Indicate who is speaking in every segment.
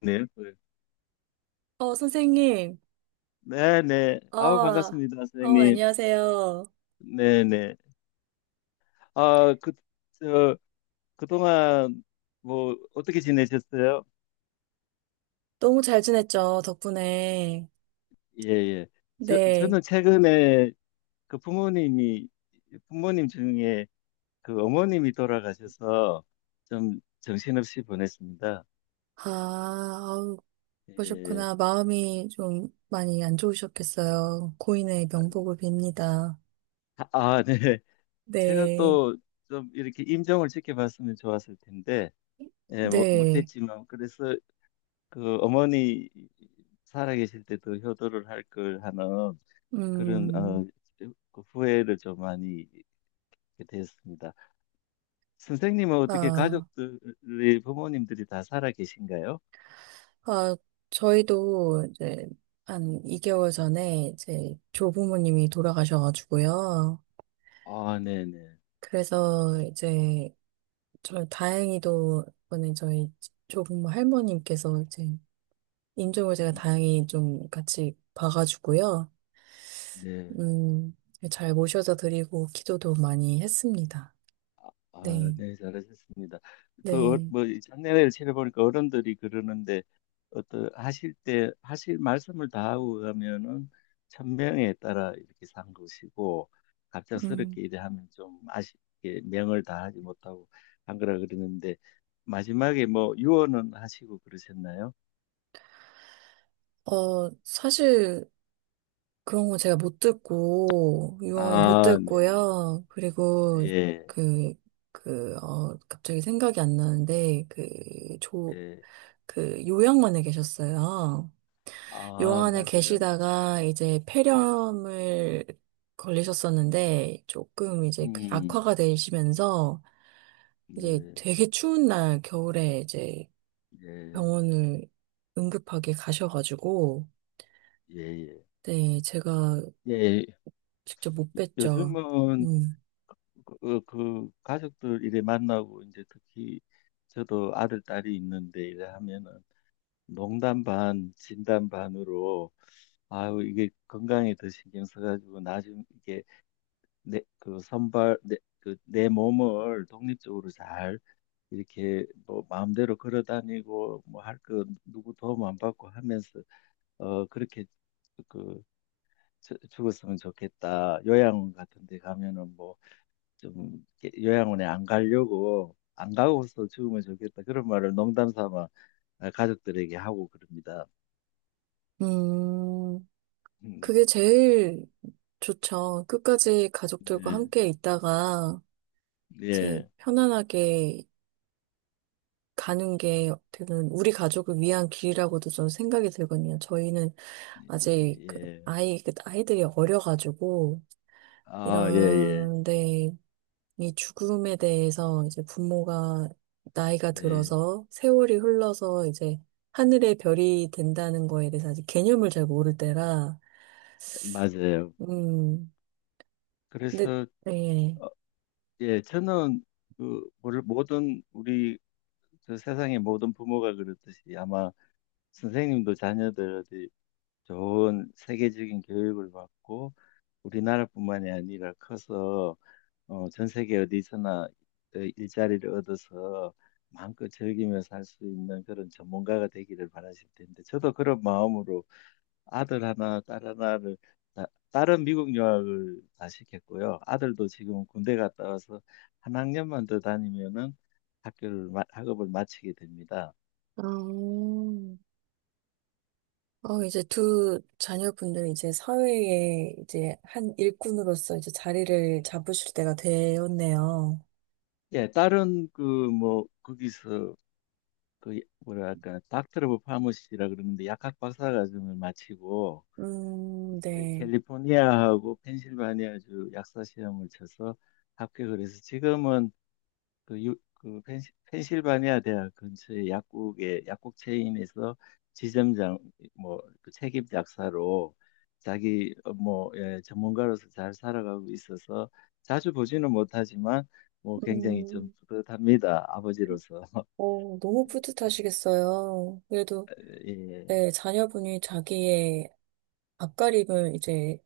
Speaker 1: 네. 네.
Speaker 2: 선생님.
Speaker 1: 네네. 아우, 반갑습니다, 선생님.
Speaker 2: 안녕하세요.
Speaker 1: 네네. 아, 그, 저, 그동안 뭐, 어떻게 지내셨어요?
Speaker 2: 너무 잘 지냈죠, 덕분에.
Speaker 1: 예, 예. 저,
Speaker 2: 네.
Speaker 1: 저는 최근에 그 부모님이, 부모님 중에 그 어머님이 돌아가셔서 좀 정신없이 보냈습니다.
Speaker 2: 아, 아우,
Speaker 1: 예.
Speaker 2: 그러셨구나. 마음이 좀 많이 안 좋으셨겠어요. 고인의 명복을 빕니다.
Speaker 1: 아, 네. 제가
Speaker 2: 네.
Speaker 1: 또 좀 이렇게 임종을 지켜봤으면 좋았을 텐데, 예, 뭐,
Speaker 2: 네.
Speaker 1: 못했지만, 그래서 그 어머니 살아계실 때도 효도를 할 걸 하는 그런
Speaker 2: 음,
Speaker 1: 그 후회를 좀 많이 됐습니다. 선생님은 어떻게
Speaker 2: 아,
Speaker 1: 가족들이 부모님들이 다 살아계신가요?
Speaker 2: 아, 저희도 이제 한 2개월 전에 이제 조부모님이 돌아가셔가지고요.
Speaker 1: 아, 네네.
Speaker 2: 그래서 이제 저 다행히도 이번에 저희 조부모 할머님께서 이제 인종을 제가
Speaker 1: 음,
Speaker 2: 다행히 좀 같이 봐가지고요.
Speaker 1: 네.
Speaker 2: 음, 잘 모셔다 드리고 기도도 많이 했습니다.
Speaker 1: 아,
Speaker 2: 네,
Speaker 1: 네, 잘하셨습니다. 그,
Speaker 2: 네.
Speaker 1: 뭐, 장례를 치러보니까 어른들이 그러는데, 어떤, 하실 때, 하실 말씀을 다 하고 가면은, 천명에 따라 이렇게 산 것이고,
Speaker 2: 음,
Speaker 1: 갑작스럽게 이래 하면 좀 아쉽게 명을 다 하지 못하고 한 거라 그러는데, 마지막에 뭐, 유언은 하시고 그러셨나요?
Speaker 2: 사실 그런 거 제가 못 듣고 유언 못
Speaker 1: 아, 네네.
Speaker 2: 듣고요. 그리고
Speaker 1: 예,
Speaker 2: 그, 갑자기 생각이 안 나는데 조,
Speaker 1: 예.
Speaker 2: 그 요양원에 계셨어요. 요양
Speaker 1: 아,
Speaker 2: 안에
Speaker 1: 맞아요.
Speaker 2: 계시다가 이제 폐렴을 걸리셨었는데 조금 이제 그
Speaker 1: 음,
Speaker 2: 악화가 되시면서 이제
Speaker 1: 네,
Speaker 2: 되게 추운 날 겨울에 이제
Speaker 1: 예,
Speaker 2: 병원을 응급하게 가셔가지고,
Speaker 1: 예, 예.
Speaker 2: 네, 제가
Speaker 1: 예,
Speaker 2: 직접 못 뵀죠.
Speaker 1: 요즘은
Speaker 2: 음.
Speaker 1: 그, 그 가족들 이래 만나고 이제 특히 저도 아들 딸이 있는데 이래 하면은 농담 반 진담 반으로, 아유 이게 건강에 더 신경 써가지고 나중 이게 내 그 선발 내 그 내 몸을 독립적으로 잘 이렇게 뭐 마음대로 걸어 다니고 뭐 할 거 누구 도움 안 받고 하면서 어 그렇게 그 죽었으면 좋겠다, 요양원 같은 데 가면은 뭐 좀 요양원에 안 가려고 안 가고서 죽으면 좋겠다, 그런 말을 농담 삼아 가족들에게 하고 그럽니다.
Speaker 2: 음,
Speaker 1: 음,
Speaker 2: 그게 제일 좋죠. 끝까지 가족들과
Speaker 1: 네,
Speaker 2: 함께 있다가 이제
Speaker 1: 예,
Speaker 2: 편안하게 가는 게 어떻게 보면 우리 가족을 위한 길이라고도 저는 생각이 들거든요. 저희는
Speaker 1: 예,
Speaker 2: 아직
Speaker 1: 예.
Speaker 2: 그 아이들이 어려가지고
Speaker 1: 아, 예, 예,
Speaker 2: 이런 데 이 죽음에 대해서 이제 부모가 나이가
Speaker 1: 예,
Speaker 2: 들어서 세월이 흘러서 이제 하늘의 별이 된다는 거에 대해서 아직 개념을 잘 모를 때라.
Speaker 1: 맞아요.
Speaker 2: 음 근데,
Speaker 1: 그래서
Speaker 2: 예.
Speaker 1: 어, 예, 저는 그 모든 우리 저 세상의 모든 부모가 그렇듯이 아마 선생님도 자녀들이 좋은 세계적인 교육을 받고 우리나라뿐만이 아니라 커서 전 세계 어디서나 그 일자리를 얻어서 마음껏 즐기며 살 수 있는 그런 전문가가 되기를 바라실 텐데, 저도 그런 마음으로 아들 하나, 딸 하나를, 다- 딸은 미국 유학을 다 시켰고요. 아들도 지금 군대 갔다 와서 한 학년만 더 다니면은 학교를, 학업을 마치게 됩니다.
Speaker 2: 아. 이제 두 자녀분들 이제 사회에 이제 한 일꾼으로서 이제 자리를 잡으실 때가 되었네요.
Speaker 1: 예, 딸은 그 뭐, 거기서 그 뭐랄까, 닥터 오브 파머시라 그러는데, 약학 박사 과정을 마치고, 네,
Speaker 2: 네.
Speaker 1: 캘리포니아하고 펜실바니아주 약사 시험을 쳐서 합격을 해서 지금은 그, 유, 그 펜실바니아 대학 근처의 약국에, 약국 체인에서 지점장 뭐그 책임 약사로 자기 뭐 예, 전문가로서 잘 살아가고 있어서 자주 보지는 못하지만 뭐 굉장히 좀
Speaker 2: 음,
Speaker 1: 뿌듯합니다. 아버지로서.
Speaker 2: 너무 뿌듯하시겠어요. 그래도,
Speaker 1: 예,
Speaker 2: 네, 자녀분이 자기의 앞가림을 이제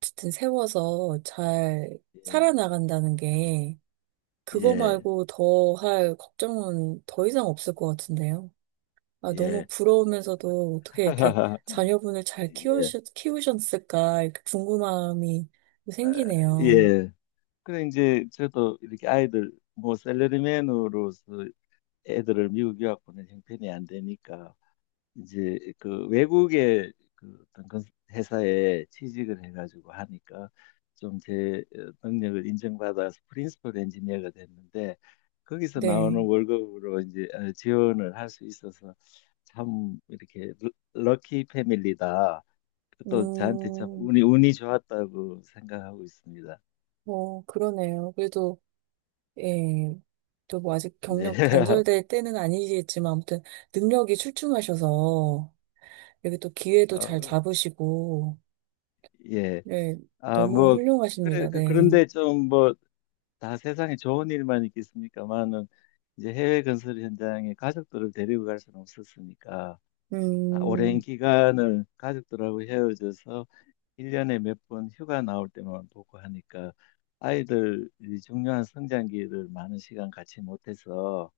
Speaker 2: 어쨌든 세워서 잘
Speaker 1: 예,
Speaker 2: 살아나간다는 게, 그거
Speaker 1: 예,
Speaker 2: 말고 더 할 걱정은 더 이상 없을 것 같은데요. 아, 너무
Speaker 1: 예.
Speaker 2: 부러우면서도 어떻게 이렇게 자녀분을 잘
Speaker 1: 예.
Speaker 2: 키우셨을까, 이렇게 궁금함이
Speaker 1: 아,
Speaker 2: 생기네요.
Speaker 1: 예. 그래 이제 저도 이렇게, 아이들 뭐, 셀러리맨으로서 애들을 미국 유학 보낸 형편이 안 되니까 이제 그 외국의 그 어떤 회사에 취직을 해가지고 하니까 좀 제 능력을 인정받아서 프린시플 엔지니어가 됐는데, 거기서 나오는
Speaker 2: 네.
Speaker 1: 월급으로 이제 지원을 할 수 있어서, 참 이렇게 럭키 패밀리다. 또 저한테 참
Speaker 2: 음,
Speaker 1: 운이 좋았다고 생각하고 있습니다.
Speaker 2: 뭐, 그러네요. 그래도, 예, 또 뭐 아직
Speaker 1: 네.
Speaker 2: 경력 단절될 때는 아니겠지만, 아무튼 능력이 출중하셔서, 여기 또 기회도 잘
Speaker 1: 어,
Speaker 2: 잡으시고,
Speaker 1: 예.
Speaker 2: 네,
Speaker 1: 아,
Speaker 2: 너무
Speaker 1: 뭐, 그래,
Speaker 2: 훌륭하십니다. 네.
Speaker 1: 그런데 좀 뭐, 다 세상에 좋은 일만 있겠습니까만은, 이제 해외 건설 현장에 가족들을 데리고 갈 수는 없었으니까, 아, 오랜
Speaker 2: 음,
Speaker 1: 기간을 가족들하고 헤어져서 1년에 몇 번 휴가 나올 때만 보고 하니까, 아이들이 중요한 성장기를 많은 시간 같이 못해서,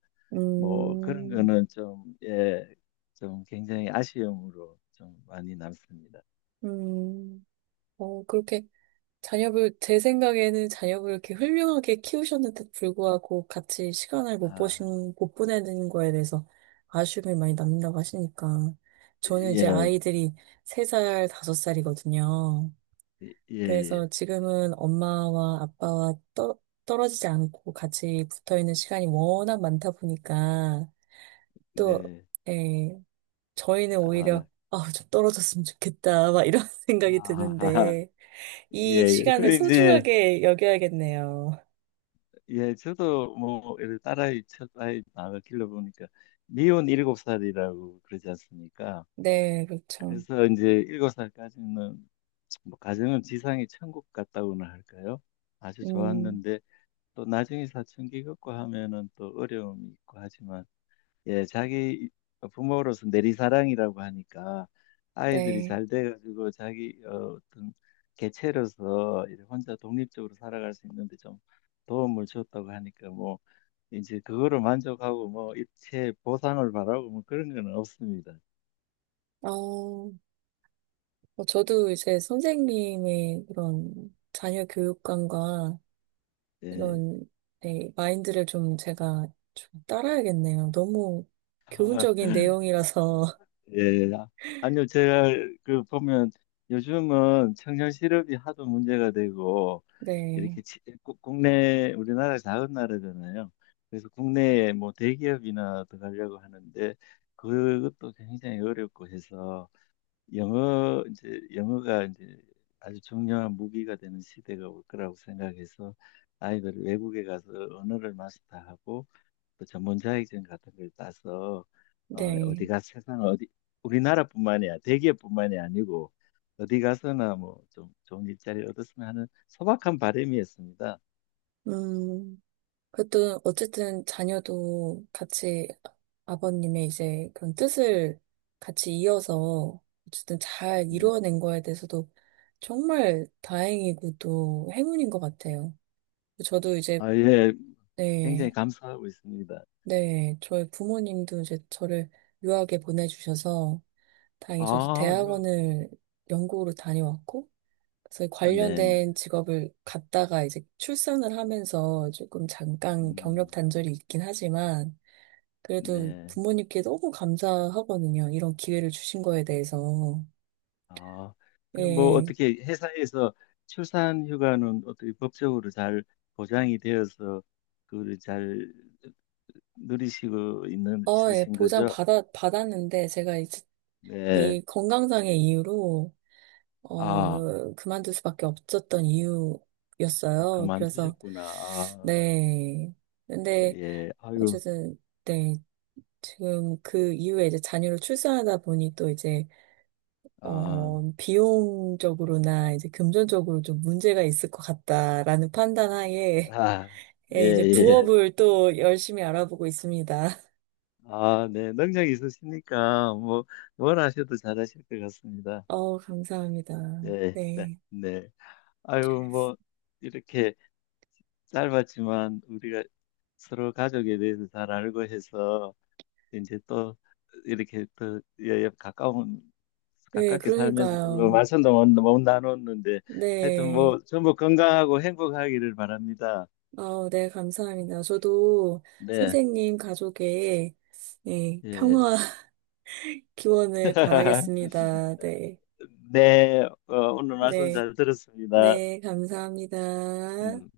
Speaker 1: 뭐, 그런
Speaker 2: 음,
Speaker 1: 거는 좀, 예, 좀 굉장히 아쉬움으로 좀 많이 남습니다.
Speaker 2: 음, 그렇게, 자녀를, 제 생각에는 자녀를 이렇게 훌륭하게 키우셨는데도 불구하고 같이 시간을
Speaker 1: 아,
Speaker 2: 못 보내는 거에 대해서 아쉬움이 많이 남는다고 하시니까. 저는 이제
Speaker 1: 예.
Speaker 2: 아이들이 3살, 5살이거든요.
Speaker 1: 예,
Speaker 2: 그래서
Speaker 1: 예.
Speaker 2: 지금은 엄마와 아빠와 떨어지지 않고 같이 붙어 있는 시간이 워낙 많다 보니까, 또,
Speaker 1: 네.
Speaker 2: 예, 저희는
Speaker 1: 아,
Speaker 2: 오히려, 아, 좀 떨어졌으면 좋겠다, 막 이런 생각이
Speaker 1: 아,
Speaker 2: 드는데. 이
Speaker 1: 예.
Speaker 2: 시간을
Speaker 1: 그래, 이제,
Speaker 2: 소중하게 여겨야겠네요.
Speaker 1: 예, 저도 뭐, 이렇게 딸아이, 첫아이 아가 길러보니까, 미혼 일곱 살이라고 그러지 않습니까?
Speaker 2: 네, 그렇죠.
Speaker 1: 그래서 이제 일곱 살까지는, 뭐, 가정은 지상의 천국 같다고나 할까요? 아주
Speaker 2: 음,
Speaker 1: 좋았는데, 또 나중에 사춘기 겪고 하면은 또 어려움이 있고 하지만, 예, 자기 부모로서 내리사랑이라고 하니까, 아이들이
Speaker 2: 네.
Speaker 1: 잘 돼가지고 자기 어떤 개체로서 이렇게 혼자 독립적으로 살아갈 수 있는데 좀 도움을 줬다고 하니까, 뭐 이제 그거로 만족하고 뭐 일체 보상을 바라고 뭐 그런 건 없습니다.
Speaker 2: 뭐, 저도 이제 선생님의 그런 자녀 교육관과
Speaker 1: 예.
Speaker 2: 이런, 네, 마인드를 좀 제가 좀 따라야겠네요. 너무
Speaker 1: 아,
Speaker 2: 교훈적인 내용이라서.
Speaker 1: 예. 아, 아니요, 제가 그 보면 요즘은 청년 실업이 하도 문제가 되고,
Speaker 2: 네,
Speaker 1: 이렇게 국내 우리나라 작은 나라잖아요. 그래서 국내에 뭐 대기업이나 들어가려고 하는데 그것도 굉장히 어렵고 해서, 영어 이제 영어가 이제 아주 중요한 무기가 되는 시대가 올 거라고 생각해서, 아이들 외국에 가서 언어를 마스터하고 또 전문 자격증 같은 걸 따서 어, 어디
Speaker 2: 네.
Speaker 1: 가서 세상 어디 우리나라뿐만이야 대기업뿐만이 아니고 어디 가서나 뭐 좀 좋은 일자리 얻었으면 하는 소박한 바람이었습니다.
Speaker 2: 음. 그래도 어쨌든 자녀도 같이 아버님의 이제 그런 뜻을 같이 이어서 어쨌든 잘
Speaker 1: 네.
Speaker 2: 이루어낸 거에 대해서도 정말 다행이고 또 행운인 것 같아요. 저도 이제,
Speaker 1: 아, 예.
Speaker 2: 네,
Speaker 1: 굉장히 감사하고 있습니다.
Speaker 2: 네, 저희 부모님도 이제 저를 유학에 보내주셔서 다행히 저도
Speaker 1: 아,
Speaker 2: 대학원을 영국으로 다녀왔고, 그래서
Speaker 1: 아, 네, 네.
Speaker 2: 관련된 직업을 갖다가 이제 출산을 하면서 조금 잠깐 경력
Speaker 1: 음,
Speaker 2: 단절이 있긴 하지만, 그래도
Speaker 1: 네.
Speaker 2: 부모님께 너무 감사하거든요. 이런 기회를 주신 거에 대해서.
Speaker 1: 아, 그럼 뭐
Speaker 2: 예.
Speaker 1: 어떻게, 회사에서 출산 휴가는 어떻게 법적으로 잘 보장이 되어서 그걸 잘 누리시고 있는
Speaker 2: 예,
Speaker 1: 있으신 거죠?
Speaker 2: 받았는데, 제가 이제
Speaker 1: 네.
Speaker 2: 이 건강상의 이유로,
Speaker 1: 아,
Speaker 2: 그만둘 수밖에 없었던
Speaker 1: 아,
Speaker 2: 이유였어요. 그래서,
Speaker 1: 그만두셨구나. 아,
Speaker 2: 네. 근데,
Speaker 1: 예. 아유,
Speaker 2: 어쨌든, 네. 지금 그 이후에 이제 자녀를 출산하다 보니 또 이제,
Speaker 1: 아,
Speaker 2: 비용적으로나 이제 금전적으로 좀 문제가 있을 것 같다라는 판단 하에,
Speaker 1: 아, 예,
Speaker 2: 예, 이제
Speaker 1: 예.
Speaker 2: 부업을 또 열심히 알아보고 있습니다.
Speaker 1: 아, 네. 능력이 있으시니까, 뭐, 뭘 하셔도 잘하실 것 같습니다.
Speaker 2: 감사합니다.
Speaker 1: 네, 네,
Speaker 2: 네.
Speaker 1: 네. 아유, 뭐, 이렇게 짧았지만, 우리가 서로 가족에 대해서 잘 알고 해서, 이제 또 이렇게 또 예, 예, 가까운
Speaker 2: 네,
Speaker 1: 가깝게 살면서 별로
Speaker 2: 그러니까요.
Speaker 1: 말씀도 못, 못 나눴는데 하여튼
Speaker 2: 네.
Speaker 1: 뭐 전부 건강하고 행복하기를 바랍니다.
Speaker 2: 네, 감사합니다. 저도
Speaker 1: 네,
Speaker 2: 선생님 가족의, 네,
Speaker 1: 예.
Speaker 2: 평화 기원을 바라겠습니다. 네.
Speaker 1: 네, 어, 오늘 말씀
Speaker 2: 네.
Speaker 1: 잘 들었습니다.
Speaker 2: 네, 감사합니다.
Speaker 1: 음.